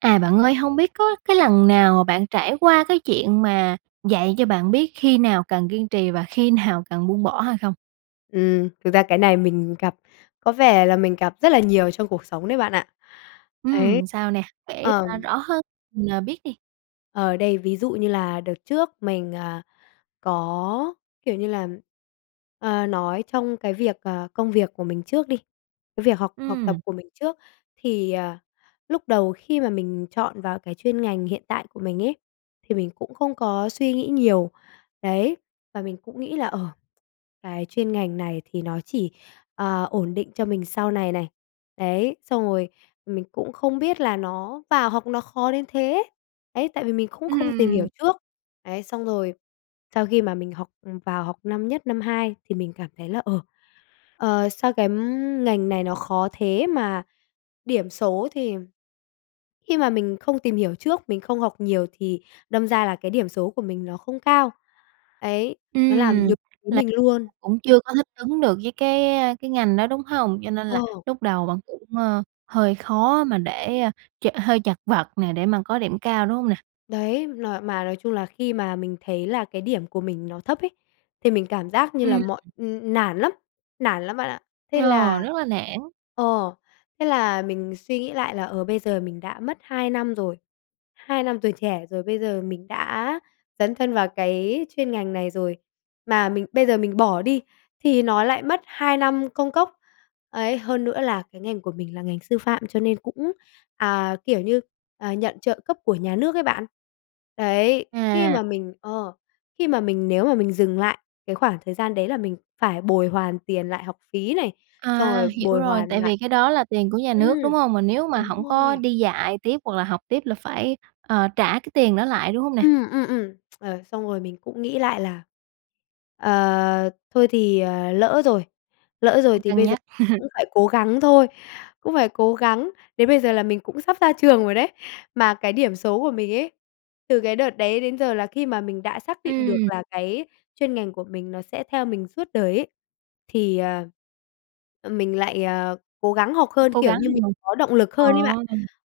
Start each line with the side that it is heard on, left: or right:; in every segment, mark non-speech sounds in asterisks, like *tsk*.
right: À, bạn ơi, hông biết có cái lần nào mà bạn trải qua cái chuyện mà dạy cho bạn biết khi nào cần kiên trì và khi nào cần buông bỏ hay không?
left: Ừm, thực ra cái này mình gặp có vẻ là mình gặp rất là nhiều trong cuộc sống đấy bạn ạ. Đấy.
right: Ừm, sao nè? Kể ra
left: Ờm.
right: rõ hơn mình, à, biết đi!
left: Ờ, đây, ví dụ như là đợt trước mình, à, có, kiểu như là ờ, nói trong cái việc, ờ, công việc của mình trước đi cái việc học học tập
right: Ừm.
left: của mình trước. Thì, ờ, lúc đầu khi mà mình chọn vào cái chuyên ngành hiện tại của mình ấy, thì mình cũng không có suy nghĩ nhiều, đấy, và mình cũng nghĩ là, ờ, cái chuyên ngành này thì nó chỉ, ờ, ổn định cho mình sau này này, đấy. Xong rồi mình cũng không biết là nó vào học nó khó đến thế, đấy, tại vì mình cũng không tìm hiểu
right: Ừm.
left: trước. Đấy, xong rồi sau khi mà mình học vào học năm nhất, năm hai thì mình cảm thấy là, ờ, ờ, sao cái ngành này nó khó thế mà điểm số thì khi mà mình không tìm hiểu trước, mình không học nhiều thì đâm ra là cái điểm số của mình nó không cao, ấy. Nó làm
right: Ừm.
left: nhụt chí
right: Là
left: mình luôn.
right: cũng chưa có thích ứng được với cái cái ngành đó, đúng hông? Cho nên là
left: Ờ.
right: lúc đầu bạn cũng, ờ, hơi khó mà để ch hơi chật vật nè, để mà có điểm cao, đúng hông nè?
left: Đấy, nòi mà nói chung là khi mà mình thấy là cái điểm của mình nó thấp ấy, thì mình cảm giác như là
right: Ừm.
left: mọi ưm, ưm, nản lắm, nản lắm bạn ạ. Thế
right: Ờ,
left: là
right: rất là nản.
left: ờ, thế là mình suy nghĩ lại là, ờ, bây giờ mình đã mất 2 năm rồi. Hai năm tuổi trẻ rồi bây giờ mình đã dấn thân vào cái chuyên ngành này rồi, mà mình bây giờ mình bỏ đi thì nó lại mất 2 năm công cốc. Ấy, hơn nữa là cái ngành của mình là ngành sư phạm cho nên cũng, à, kiểu như, à, nhận trợ cấp của nhà nước ấy bạn. Đấy, khi
right: À.
left: mà mình ờ, khi mà mình nếu mà mình dừng lại cái khoảng thời gian đấy là mình phải bồi hoàn tiền lại học phí này, xong
right: À,
left: rồi
right: hiểu
left: bồi
right: rồi,
left: hoàn
right: tại
left: lại
right: vì cái đó là tiền của nhà
left: ừm,
right: nước, đúng hông? Mà nếu mà
left: đúng
right: hổng có
left: rồi.
right: đi dạy tiếp hoặc là học tiếp là phải, ờ, trả cái tiền đó lại, đúng hông nè?
left: Ừm, ừm, ừm, *tsk* ờ, xong rồi mình cũng nghĩ lại là, ờ, thôi thì, à, lỡ rồi lỡ rồi
right: Ừm.
left: thì
right: Cân
left: bây giờ
right: nhắc. *laughs*
left: cũng phải cố gắng thôi cũng phải cố gắng, đến bây giờ là mình cũng sắp ra trường rồi đấy. Mà cái điểm số của mình ấy, từ cái đợt đấy đến giờ là khi mà mình đã xác định được
right: Ừm.
left: là cái chuyên ngành của mình nó sẽ theo mình suốt đời ấy, thì, ờ, mình lại, ờ, cố gắng học
right: Có
left: hơn,
right: cố
left: kiểu
right: gắng
left: như, mình
right: thì mừng,
left: có động lực
right: ờ.
left: hơn ấy bạn.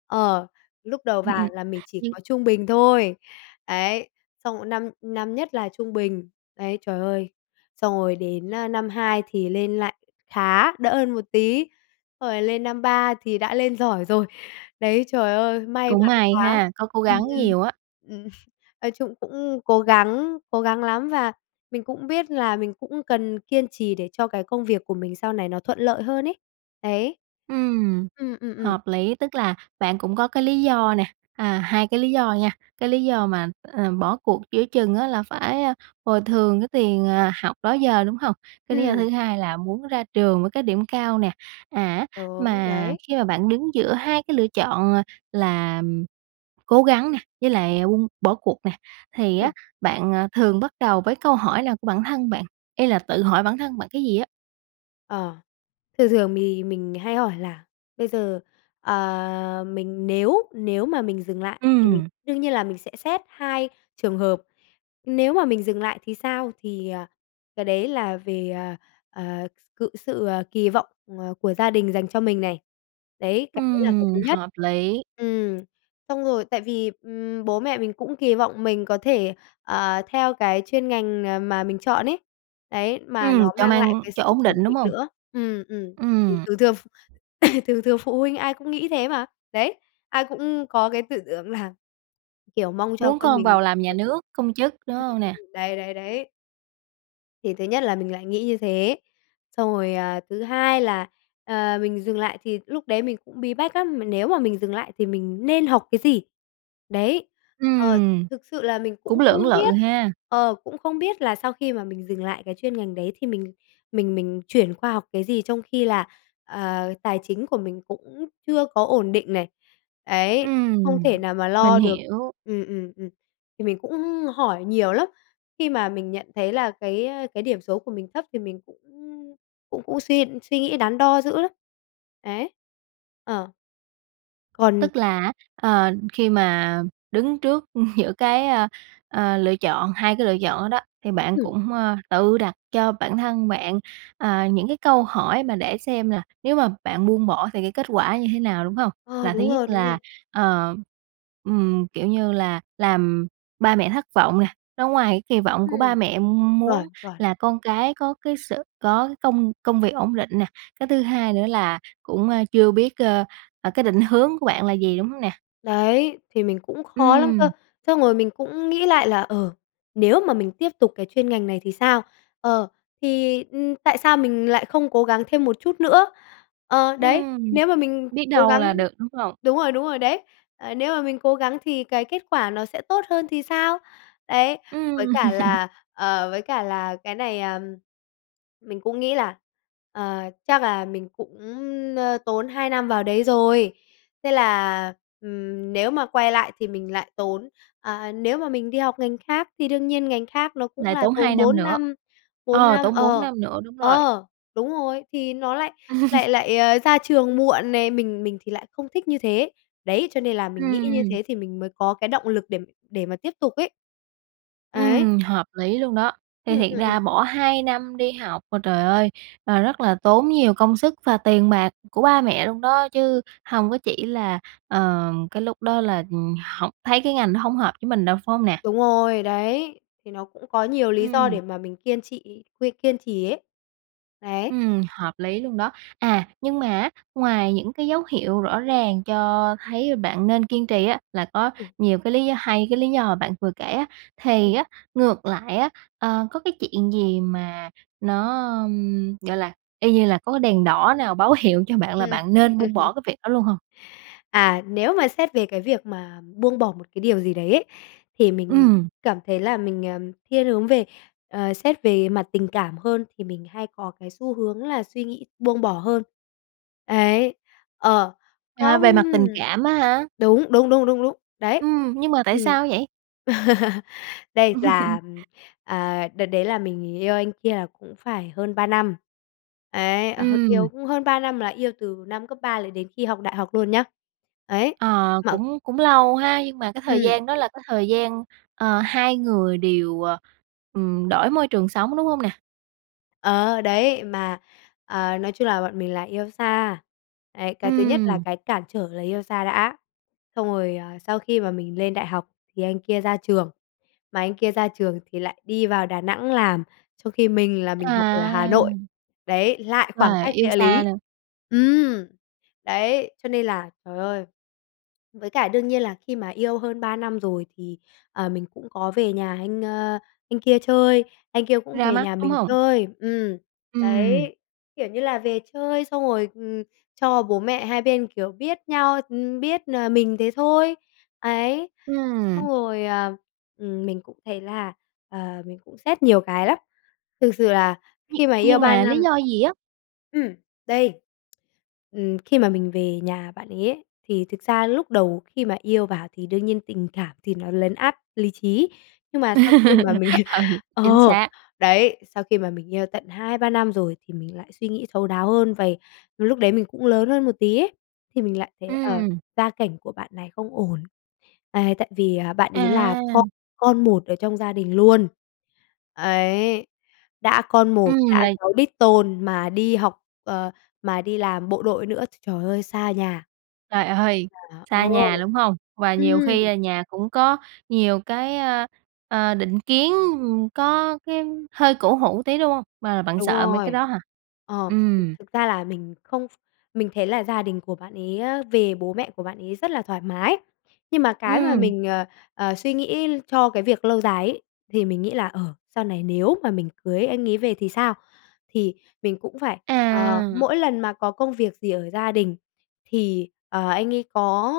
left: Ờ, lúc đầu
right: Ừm, ừm,
left: vào là mình chỉ
right: nhưng
left: có trung bình thôi, ấy, xong 1 năm năm nhất là trung bình, ấy, trời ơi. Xong rồi đến, ơ, năm 2 thì lên lại khá, đỡ hơn một tí, xong rồi lên năm 3 thì đã lên giỏi rồi. Đấy, trời ơi, may
right: Cũng
left: mắn
right: may
left: quá.
right: ha, có cố
left: Ừm,
right: gắng
left: ừm,
right: nhiều á.
left: ừm, nói chung cũng cố gắng cố gắng lắm, và mình cũng biết là mình cũng cần kiên trì để cho cái công việc của mình sau này nó thuận lợi hơn ấy, đấy.
right: Ừm,
left: Ừm, ừm, ừm.
right: hợp lý, tức là bạn cũng có cái lý do nè, à, 2 cái lý do nha. Cái lý do mà, ờ, bỏ cuộc giữa chừng á là phải, a, bồi thường cái tiền, à, học đó giờ, đúng hông? Cái lý do
left: Ừm.
right: thứ hai là muốn ra trường với cái điểm cao nè, à,
left: Đúng,
right: mà
left: đấy.
right: khi mà bạn đứng giữa 2 cái lựa chọn là cố gắng nè, với lại ung bỏ cuộc nè, thì
left: Ừm.
right: á, bạn, ờ, thường bắt đầu với câu hỏi nào của bản thân bạn, ý là tự hỏi bản thân bạn cái gì á?
left: Ờ, thường thường thì mình hay hỏi là: "Bây giờ, à, mình nếu nếu mà mình dừng lại thì mình"
right: Ừm.
left: đương nhiên là mình sẽ xét 2 trường hợp. "Nếu mà mình dừng lại thì sao?" Thì, ờ, cái đấy là về, ờ, ờ, cự sự, ờ, kỳ vọng, ờ, của gia đình dành cho mình này. Đấy, cái đấy là cái
right: Ừm,
left: thứ nhất.
right: hợp lý!
left: Ừm, *tsk* xong rồi, tại vì, ừm, bố mẹ mình cũng kỳ vọng mình có thể, ờ, theo cái chuyên ngành, à, mà mình chọn ấy, đấy, mà nó
right: Ừm, cho
left: mang
right: mang
left: lại cái
right: cho
left: sự
right: ổn
left: ổn
right: định, đúng
left: định
right: hông?
left: nữa. Ừm, ừm.
right: Ừm.
left: Thường thường ph *coughs* thường thường phụ huynh ai cũng nghĩ thế mà. Đấy, ai cũng có cái tư tưởng là, kiểu, mong cho
right: Muốn
left: con
right: con
left: mình
right: vào làm nhà
left: ổn định.
right: nước, công chức, đúng
left: Ừm,
right: hông
left: ừm,
right: nè?
left: ừm. Đấy, đấy, đấy. Thì thứ nhất là mình lại nghĩ như thế. Xong rồi, à, thứ hai là, ờ, mình dừng lại thì lúc đấy mình cũng bí bách lắm, m nếu mà mình dừng lại thì mình nên học cái gì? Đấy, ờ,
right: Ừm.
left: thực sự là mình
right: Cũng
left: cũng không
right: lưỡng lự
left: biết,
right: ha.
left: ờ, cũng không biết là sau khi mà mình dừng lại cái chuyên ngành đấy thì mình mình mình chuyển qua học cái gì trong khi là, ờ, tài chính của mình cũng chưa có ổn định này, ấy, không
right: Ừm,
left: thể nào mà
right: mình
left: lo được
right: hiểu.
left: ừm, ừm, ừm. Thì mình cũng hỏi nhiều lắm, khi mà mình nhận thấy là cái ơ, cái điểm số của mình thấp thì mình cũng cũng cũng suy suy nghĩ đắn đo dữ lắm. Ấy, ờ. Còn
right: Tức là á, ờ, khi mà đứng trước giữa cái, ờ, ờ, lựa chọn, 2 cái lựa chọn đó đó thì bạn
left: Ừm.
right: cũng, ơ, tự đặt cho bản thân bạn, ờ, những cái câu hỏi mà để xem là nếu mà bạn buông bỏ thì cái kết quả như thế nào, đúng hông?
left: Ờ,
right: Là thứ
left: đúng
right: nhất
left: rồi, đúng
right: là,
left: rồi.
right: ờ, ừm, kiểu như là, làm ba mẹ thất vọng nè, nó ngoài cái kỳ vọng của ba
left: Ừm,
right: mẹ muốn
left: chuẩn, chuẩn.
right: là con cái có cái sự có cái công công việc ổn định nè, cái thứ hai nữa là cũng, ơ, chưa biết, ơ, ờ, cái định hướng của bạn là gì, đúng hông nè?
left: Đấy, thì mình cũng khó lắm cơ,
right: Ừm.
left: xong rồi mình cũng nghĩ lại là: "Ờ, nếu mà mình tiếp tục cái chuyên ngành này thì sao? Ờ, thì, ừm, tại sao mình lại không cố gắng thêm một chút nữa?" Ờ, đấy.
right: Ừm,
left: Nếu mà mình
right: biết
left: cố
right: đâu
left: gắng
right: là được, đúng không?
left: đúng rồi, đúng rồi, đấy, ờ. "Nếu mà mình cố gắng thì cái kết quả nó sẽ tốt hơn thì sao?" Đấy, với
right: Ừm.
left: cả
right: *laughs*
left: là ờ, với cả là cái này, à, ờm, mình cũng nghĩ là "Ờ, chắc là mình cũng, ơ, tốn 2 năm vào đấy rồi." Thế là, ừm, nếu mà quay lại thì mình lại tốn ờ, nếu mà mình đi học ngành khác thì đương nhiên ngành khác nó cũng
right: Lại
left: là
right: tốn 2
left: tốn
right: năm
left: 4
right: nữa?
left: năm, 4
right: Ờ,
left: năm
right: tốn 4
left: ờ.
right: năm nữa, đúng rồi.
left: Ờ, đúng rồi, thì nó lại
right: *laughs*
left: lại lại, ơ, ra trường muộn nè, mình mình thì lại không thích như thế. Đấy, cho nên là mình nghĩ như
right: Ừm.
left: thế thì mình mới có cái động lực để để mà tiếp tục ấy. Ấy.
right: Ừm, hợp lý luôn đó. Thì
left: Ừm,
right: thiệt
left: ừm,
right: ra
left: ừm.
right: bỏ 2 năm đi học mà trời ơi, và rất là tốn nhiều công sức và tiền bạc của ba mẹ luôn đó, chứ hông có chỉ là, ờ, cái lúc đó là hổng thấy cái ngành đó hông hợp với mình đâu, phải hông nè?
left: Đúng rồi, đấy, thì nó cũng có nhiều lý do
right: Ừm.
left: để mà mình kiên trị quên, kiên trì ấy. Đấy.
right: Ừm, hợp lý luôn đó. À, nhưng mà á, ngoài những cái dấu hiệu rõ ràng cho thấy bạn nên kiên trì á là có
left: Ừm.
right: nhiều cái lý do, hay cái lý do mà bạn vừa kể á,
left: Ừm.
right: thì á, ngược lại á, ờ, có cái chuyện gì mà nó, ừm, gọi là, y như là có cái đèn đỏ nào báo hiệu cho bạn là
left: Ừm.
right: bạn nên buông bỏ cái
left: *laughs*
right: việc đó luôn hông?
left: À, nếu mà xét về cái việc mà buông bỏ một cái điều gì đấy ấy, thì mình
right: Ừm.
left: cảm thấy là mình, ờm, thiên hướng về ờ, xét về mặt tình cảm hơn, thì mình hay có cái xu hướng là suy nghĩ buông bỏ hơn. Ấy. Ờ,
right: À,
left: không.
right: về mặt tình cảm á ha?
left: Đúng, đúng, đúng, đúng, đấy.
right: Ừm, nhưng mà tại
left: Ừm.
right: sao vậy?
left: *laughs* Đây là,
right: *laughs*
left: ừm, ờ, đợt đấy là mình yêu anh kia là cũng phải hơn 3 năm. Ấy, ờ,
right: Ừm.
left: yêu cũng hơn 3 năm là yêu từ năm cấp 3 là đến khi học đại học luôn nhá. Ấy,
right: Ờ,
left: mà
right: cũng cũng lâu ha, nhưng mà cái thời
left: Ừm.
right: gian đó là cái thời gian, ờ, hai người đều, ờ, ừm, đổi môi trường sống, đúng hông nè?
left: Ờ, đấy, mà, ờ, nói chung là bọn mình là yêu xa. Đấy, cái thứ nhất là
right: Ừm.
left: cái cản trở là yêu xa đã. Xong rồi, ờ, sau khi mà mình lên đại học thì anh kia ra trường, mà anh kia ra trường thì lại đi vào Đà Nẵng làm, trong khi mình là mình học ở Hà Nội.
right: À.
left: Đấy, lại khoảng
right: Và
left: cách
right: yêu
left: địa
right: xa
left: lý.
right: nữa.
left: Ừm, đấy, cho nên là trời ơi. Với cả đương nhiên là khi mà yêu hơn 3 năm rồi thì, ờ, mình cũng có về nhà anh, ơ, anh kia chơi, anh kia cũng
right: Ra
left: về
right: mắt,
left: nhà
right: đúng
left: mình
right: hông?
left: chơi. Ừm,
right: Ừm.
left: đấy, kiểu như là về chơi xong rồi, ừm, cho bố mẹ hai bên, kiểu, biết nhau, ừm, biết, ờ, mình thế thôi. Ấy,
right: Ừm.
left: xong rồi, à, ừm, mình cũng thấy là, ờ, mình cũng xét nhiều cái lắm. Thực sự là
right: Nh
left: khi mà yêu
right: nhưng
left: 3
right: mà lý
left: năm
right: do gì á?
left: Ừm. Đây. Ừm, khi mà mình về nhà bạn ấy ấy, thì thực ra lúc đầu khi mà yêu vào thì đương nhiên tình cảm thì nó lấn át lý trí. Nhưng mà sau khi mà mình
right: *laughs* Ừ,
left: *laughs*
right: chính
left: ờ,
right: xác.
left: đấy, sau khi mà mình yêu tận 2-3 năm rồi thì mình lại suy nghĩ thấu đáo hơn vầy. Lúc đấy mình cũng lớn hơn một tí ấy, thì mình lại thấy, ờ,
right: Ừm.
left: gia cảnh của bạn này không ổn, à, tại vì, à, bạn ấy là con
right: À.
left: con một ở trong gia đình luôn. Ấy, đã con một,
right: Ừm,
left: đã
right: là
left: cháu đích tôn mà đi học, ờ, mà đi làm bộ đội nữa, tr trời ơi, xa nhà.
right: Trời ơi!
left: Là
right: Xa
left: Ờ.
right: nhà, đúng hông? Và nhiều khi
left: Ừm.
right: là nhà cũng có nhiều cái, ơ, ờ, định kiến, ừm, có cái hơi cổ hủ tí, đúng hông? Và bạn
left: Đúng
right: sợ mấy cái
left: rồi.
right: đó hả?
left: Ờ, thực
right: Ừm.
left: thực ra là mình không ph mình thấy là gia đình của bạn ấy á, về bố mẹ của bạn ấy rất là thoải mái. Nhưng mà cái mà
right: Ừm.
left: mình, ờ, ờ, suy nghĩ cho cái việc lâu dài ấy, thì mình nghĩ là, ờ, sau này nếu mà mình cưới anh ấy về thì sao? Thì mình cũng phải, ờ,
right: À.
left: mỗi lần mà có công việc gì ở gia đình thì, ờ, anh ấy có,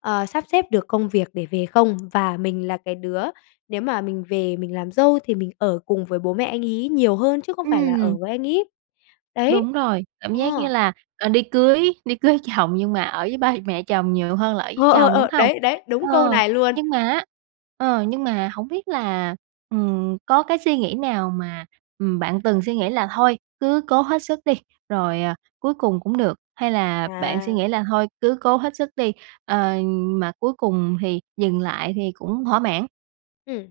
left: ờ, sắp xếp được công việc để về không? Và mình là cái đứa nếu mà mình về mình làm dâu thì mình ở cùng với bố mẹ anh ấy nhiều hơn chứ không phải là
right: Ừm.
left: ở với anh ấy. Đấy!
right: Đúng rồi. Cảm
left: Ờ.
right: giác như là, ờ, đi cưới đi cưới chồng nhưng mà ở với ba mẹ chồng nhiều hơn là ở với
left: Ờ, ờ,
right: chồng, đúng
left: ờ,
right: hông?
left: đấy, đấy, đúng
right: Ờ,
left: câu này luôn.
right: nhưng mà á, ờ, nhưng mà hổng biết là, ừm, có cái suy nghĩ nào mà, ừm, bạn từng suy nghĩ là thôi cứ cố hết sức đi rồi, à, cuối cùng cũng được, hay là bạn suy
left: À.
right: nghĩ là thôi cứ cố hết sức đi, ờ, mà cuối cùng thì dừng lại thì cũng thỏa mãn?
left: Ừm.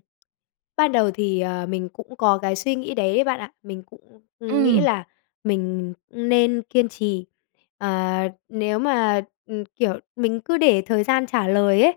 left: Ban đầu thì, ờ, mình cũng có cái suy nghĩ đấy ấy bạn ạ. Mình cũng, ừm, nghĩ
right: Ừm.
left: là mình nên kiên trì, ờ, nếu mà, ừm, kiểu, mình cứ để thời gian trả lời ấy.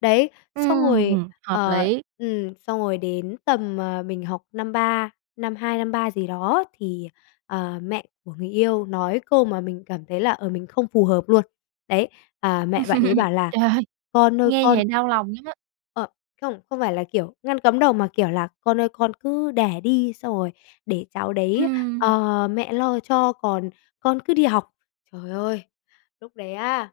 left: Đấy, xong rồi,
right: Ừm, hợp
left: ờ,
right: lý!
left: ừm, xong rồi đến tầm, ờ, mình học năm 3, năm 2 năm 3 gì đó thì, ờ, mẹ của người yêu nói câu mà mình cảm thấy là, ờ, mình không phù hợp luôn. Đấy, à mẹ bạn ấy
right: *laughs*
left: bảo là
right: Trời ơi,
left: "Con ơi
right: nghe
left: con"
right: vậy đau lòng lắm á.
left: Ờ, không, không phải là kiểu ngăn cấm đầu mà kiểu là "Con ơi con cứ đẻ đi xong rồi để cháu đấy,
right: Ừm.
left: ờ, mẹ lo cho còn con cứ đi học." Trời ơi, lúc đấy á,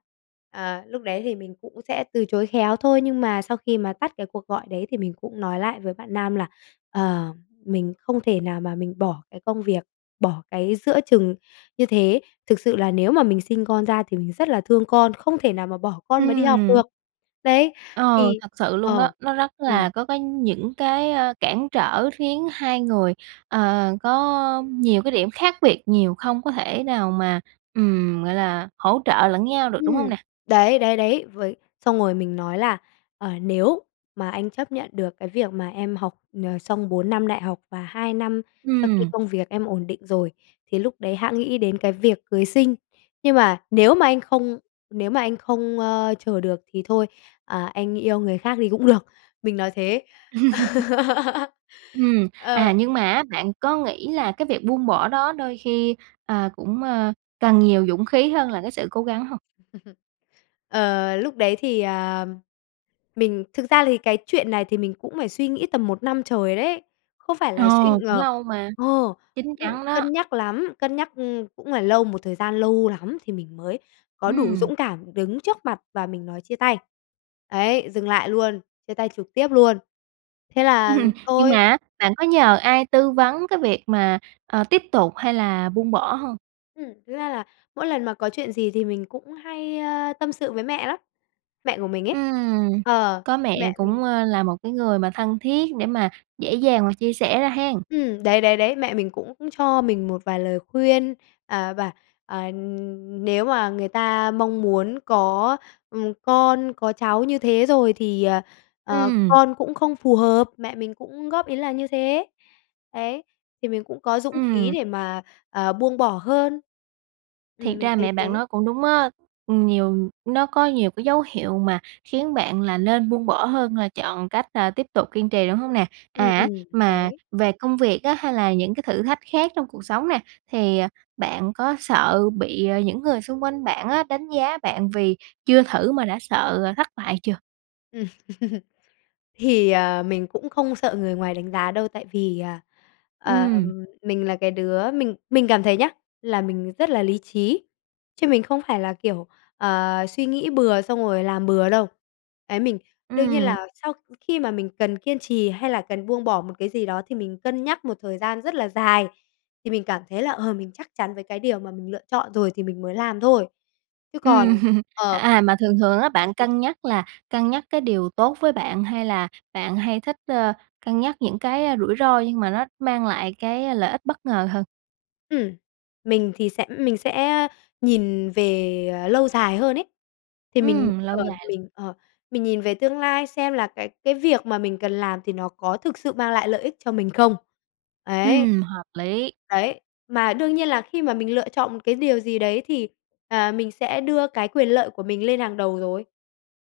left: à, lúc đấy thì mình cũng sẽ từ chối khéo thôi, nhưng mà sau khi mà tắt cái cuộc gọi đấy thì mình cũng nói lại với bạn nam là, ờ, mình không thể nào mà mình bỏ cái công việc, bỏ cái giữa chừng như thế. Thực sự là nếu mà mình sinh con ra thì mình rất là thương con, không thể nào mà bỏ con mà đi học
right: Ừm.
left: được. Đấy,
right: Ờ,
left: thì
right: thật sự luôn đó,
left: ờ,
right: nó rất là
left: ừm.
right: có cái những cái, ờ, cản trở khiến hai người, ờ, có nhiều cái điểm khác biệt nhiều, không có thể nào mà, ừm, gọi là, hỗ trợ lẫn nhau được, đúng hông
left: Ừm,
right: nè?
left: đấy, đấy, đấy, với xong rồi mình nói là, ờ, "Nếu mà anh chấp nhận được cái việc mà em học, ờ, xong 4 năm đại học và 2 năm sau khi
right: Ừm.
left: công việc em ổn định rồi, thì lúc đấy hẵng nghĩ đến cái việc cưới xin. Nhưng mà nếu mà anh không nếu mà anh không, ơ, chờ được thì thôi, à, anh yêu người khác thì cũng được." Mình nói thế.
right: *laughs*
left: *laughs*
right: Ừm, à,
left: Ờ.
right: nhưng mà á bạn có nghĩ là cái việc buông bỏ đó đôi khi, ờ, cũng, ờ, cần nhiều dũng khí hơn là cái sự cố gắng hông?
left: *laughs* Ờ, lúc đấy thì, ờ, mình thực ra thì cái chuyện này thì mình cũng phải suy nghĩ tầm 1 năm trời đấy, không phải
right: Ờ,
left: là suy
right: cũng
left: ngờ
right: lâu mà,
left: ờ,
right: chín
left: cũng
right: chắn đó.
left: cân nhắc lắm, cân nhắc, ừm, cũng phải lâu, một thời gian lâu lắm thì mình mới có đủ
right: Ừm.
left: dũng cảm đứng trước mặt và mình nói chia tay, ấy, dừng lại luôn, chia tay trực tiếp luôn. Thế là
right: *laughs* Nhưng mà
left: thôi.
right: á bạn có nhờ ai tư vấn cái việc mà, ờ, tiếp tục hay là buông bỏ hông?
left: Ừm, ra là mỗi lần mà có chuyện gì thì mình cũng hay, ơ, tâm sự với mẹ lắm, mẹ của mình ấy.
right: Ừm,
left: Ờ,
right: có
left: thì
right: mẹ
left: mẹ mình
right: cũng, ơ, là một cái người mà thân thiết để mà dễ dàng và chia sẻ ra hen.
left: Ừm, đấy, đấy, đấy, mẹ mình cũng cho mình một vài lời khuyên, à, và, à, nếu mà người ta mong muốn có, ừm, con, có cháu như thế rồi thì, ờ, ờ,
right: Ừm.
left: con cũng không phù hợp, mẹ mình cũng góp ý là như thế. Đấy, thì mình cũng có dũng khí
right: Ừm.
left: để mà, à, buông bỏ hơn.
right: Thiệt
left: Ừm, mình
right: ra
left: thấy
right: mẹ bạn
left: thế.
right: nói cũng đúng á, ừm, nhiều nó có nhiều cái dấu hiệu mà khiến bạn là nên buông bỏ hơn là chọn cách, à, tiếp tục kiên trì, đúng hông nè?
left: Ừ,
right: À,
left: ừm,
right: mà
left: đấy.
right: về công việc á hay là những cái thử thách khác trong cuộc sống nè, thì bạn có sợ bị, ờ, những người xung quanh bạn á đánh giá bạn vì chưa thử mà đã sợ thất bại chưa?
left: *laughs* Thì, à, mình cũng không sợ người ngoài đánh giá đâu tại vì, à, ờ,
right: Ừm.
left: mình là cái đứa mình mình cảm thấy nhá, là mình rất là lý trí, chứ mình không phải là kiểu, ờ, suy nghĩ bừa xong rồi làm bừa đâu. Đấy mình đương nhiên
right: Ừm.
left: là sau khi mà mình cần kiên trì hay là cần buông bỏ một cái gì đó thì mình cân nhắc một thời gian rất là dài. Thì mình cảm thấy là, ờ, mình chắc chắn với cái điều mà mình lựa chọn rồi thì mình mới làm thôi. Chứ còn
right: Ừm, *laughs*
left: ờ.
right: à, mà thường thường á bạn
left: *laughs*
right: cân nhắc là cân nhắc cái điều tốt với bạn hay là bạn hay thích, ơ, cân nhắc những cái rủi ro, nhưng mà nó mang lại cái lợi ích bất ngờ hơn?
left: Ừm, mình thì sẽ mình sẽ, ơ, nhìn về, ờ, lâu dài hơn ấy. Thì mình
right: Ừm, lâu
left: ờ,
right: dài luôn.
left: mình, ờ mình nhìn về tương lai xem là cái cái việc mà mình cần làm thì nó có thực sự mang lại lợi ích cho mình không? Đấy.
right: Ừm, hợp lý.
left: Đấy. Mà đương nhiên là khi mà mình lựa chọn một cái điều gì đấy thì, à, mình sẽ đưa cái quyền lợi của mình lên hàng đầu rồi.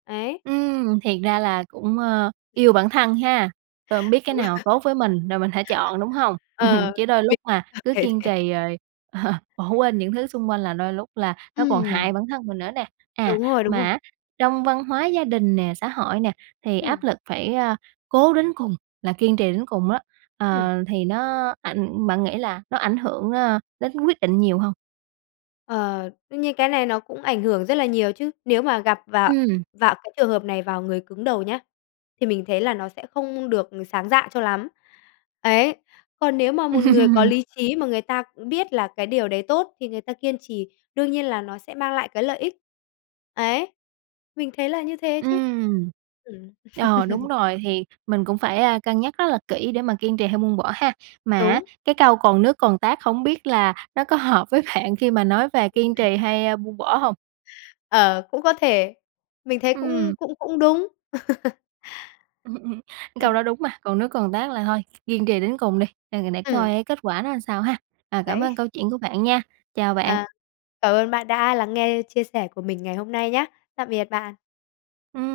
left: Ấy.
right: Ừm, thiệt ra là cũng, ơ, yêu
left: *laughs*
right: bản thân ha, tôi hông biết cái
left: Đúng rồi.
right: nào tốt với mình, rồi mình hãy chọn, đúng hông?
left: Ờ,
right: *laughs* Chứ đôi lúc
left: mình
right: mà
left: cảm
right: cứ
left: thấy
right: kiên
left: thế.
right: trì rồi *laughs* bỏ quên những thứ xung quanh là đôi lúc là nó còn hại
left: Ừm.
right: bản thân mình nữa nè. À,
left: Đúng rồi, đúng rồi.
right: mà á trong văn hóa gia đình nè, xã hội nè thì áp
left: Ừm.
right: lực phải, a, cố đến cùng, là kiên trì đến cùng á,
left: Ừm.
right: ờ, thì nó ảnh bạn nghĩ là nó ảnh hưởng, ơ, đến quyết định nhiều hông?
left: Ờ, đương nhiên cái này nó cũng ảnh hưởng rất là nhiều chứ. Nếu mà gặp vào
right: Ừm.
left: vào cái trường hợp này vào người cứng đầu nhá, thì mình thấy là nó sẽ không được sáng dạ cho lắm. Ấy. Còn nếu mà một người có
right: *laughs*
left: lý trí mà người ta cũng biết là cái điều đấy tốt thì người ta kiên trì, đương nhiên là nó sẽ mang lại cái lợi ích. Ấy, mình thấy là như thế chứ.
right: Ừm.
left: Ừm.
right: Ờ, đúng
left: *laughs*
right: rồi thì mình cũng, ơ, phải cân nhắc rất là kỹ để mà kiên trì hay buông bỏ ha. Mà á
left: Đúng.
right: cái câu "Còn nước còn tát" hông biết là nó có hợp với bạn khi mà nói về kiên trì
left: *laughs*
right: hay, ơ, buông bỏ hông?
left: Ờ, cũng có thể, mình thấy cũng
right: Ừm.
left: cũng cũng đúng. *laughs*
right: *laughs* Cái câu
left: Ừm.
right: đó đúng mà, còn nếu còn tát là thôi, kiên trì đến cùng đi, à, để
left: Ừm.
right: coi á kết quả nó làm sao ha! À, cảm
left: Đấy.
right: ơn câu chuyện của bạn nha. Chào bạn.
left: À, cảm ơn bạn đã lắng nghe chia sẻ của mình ngày hôm nay nhá. Tạm biệt bạn.
right: Ừm.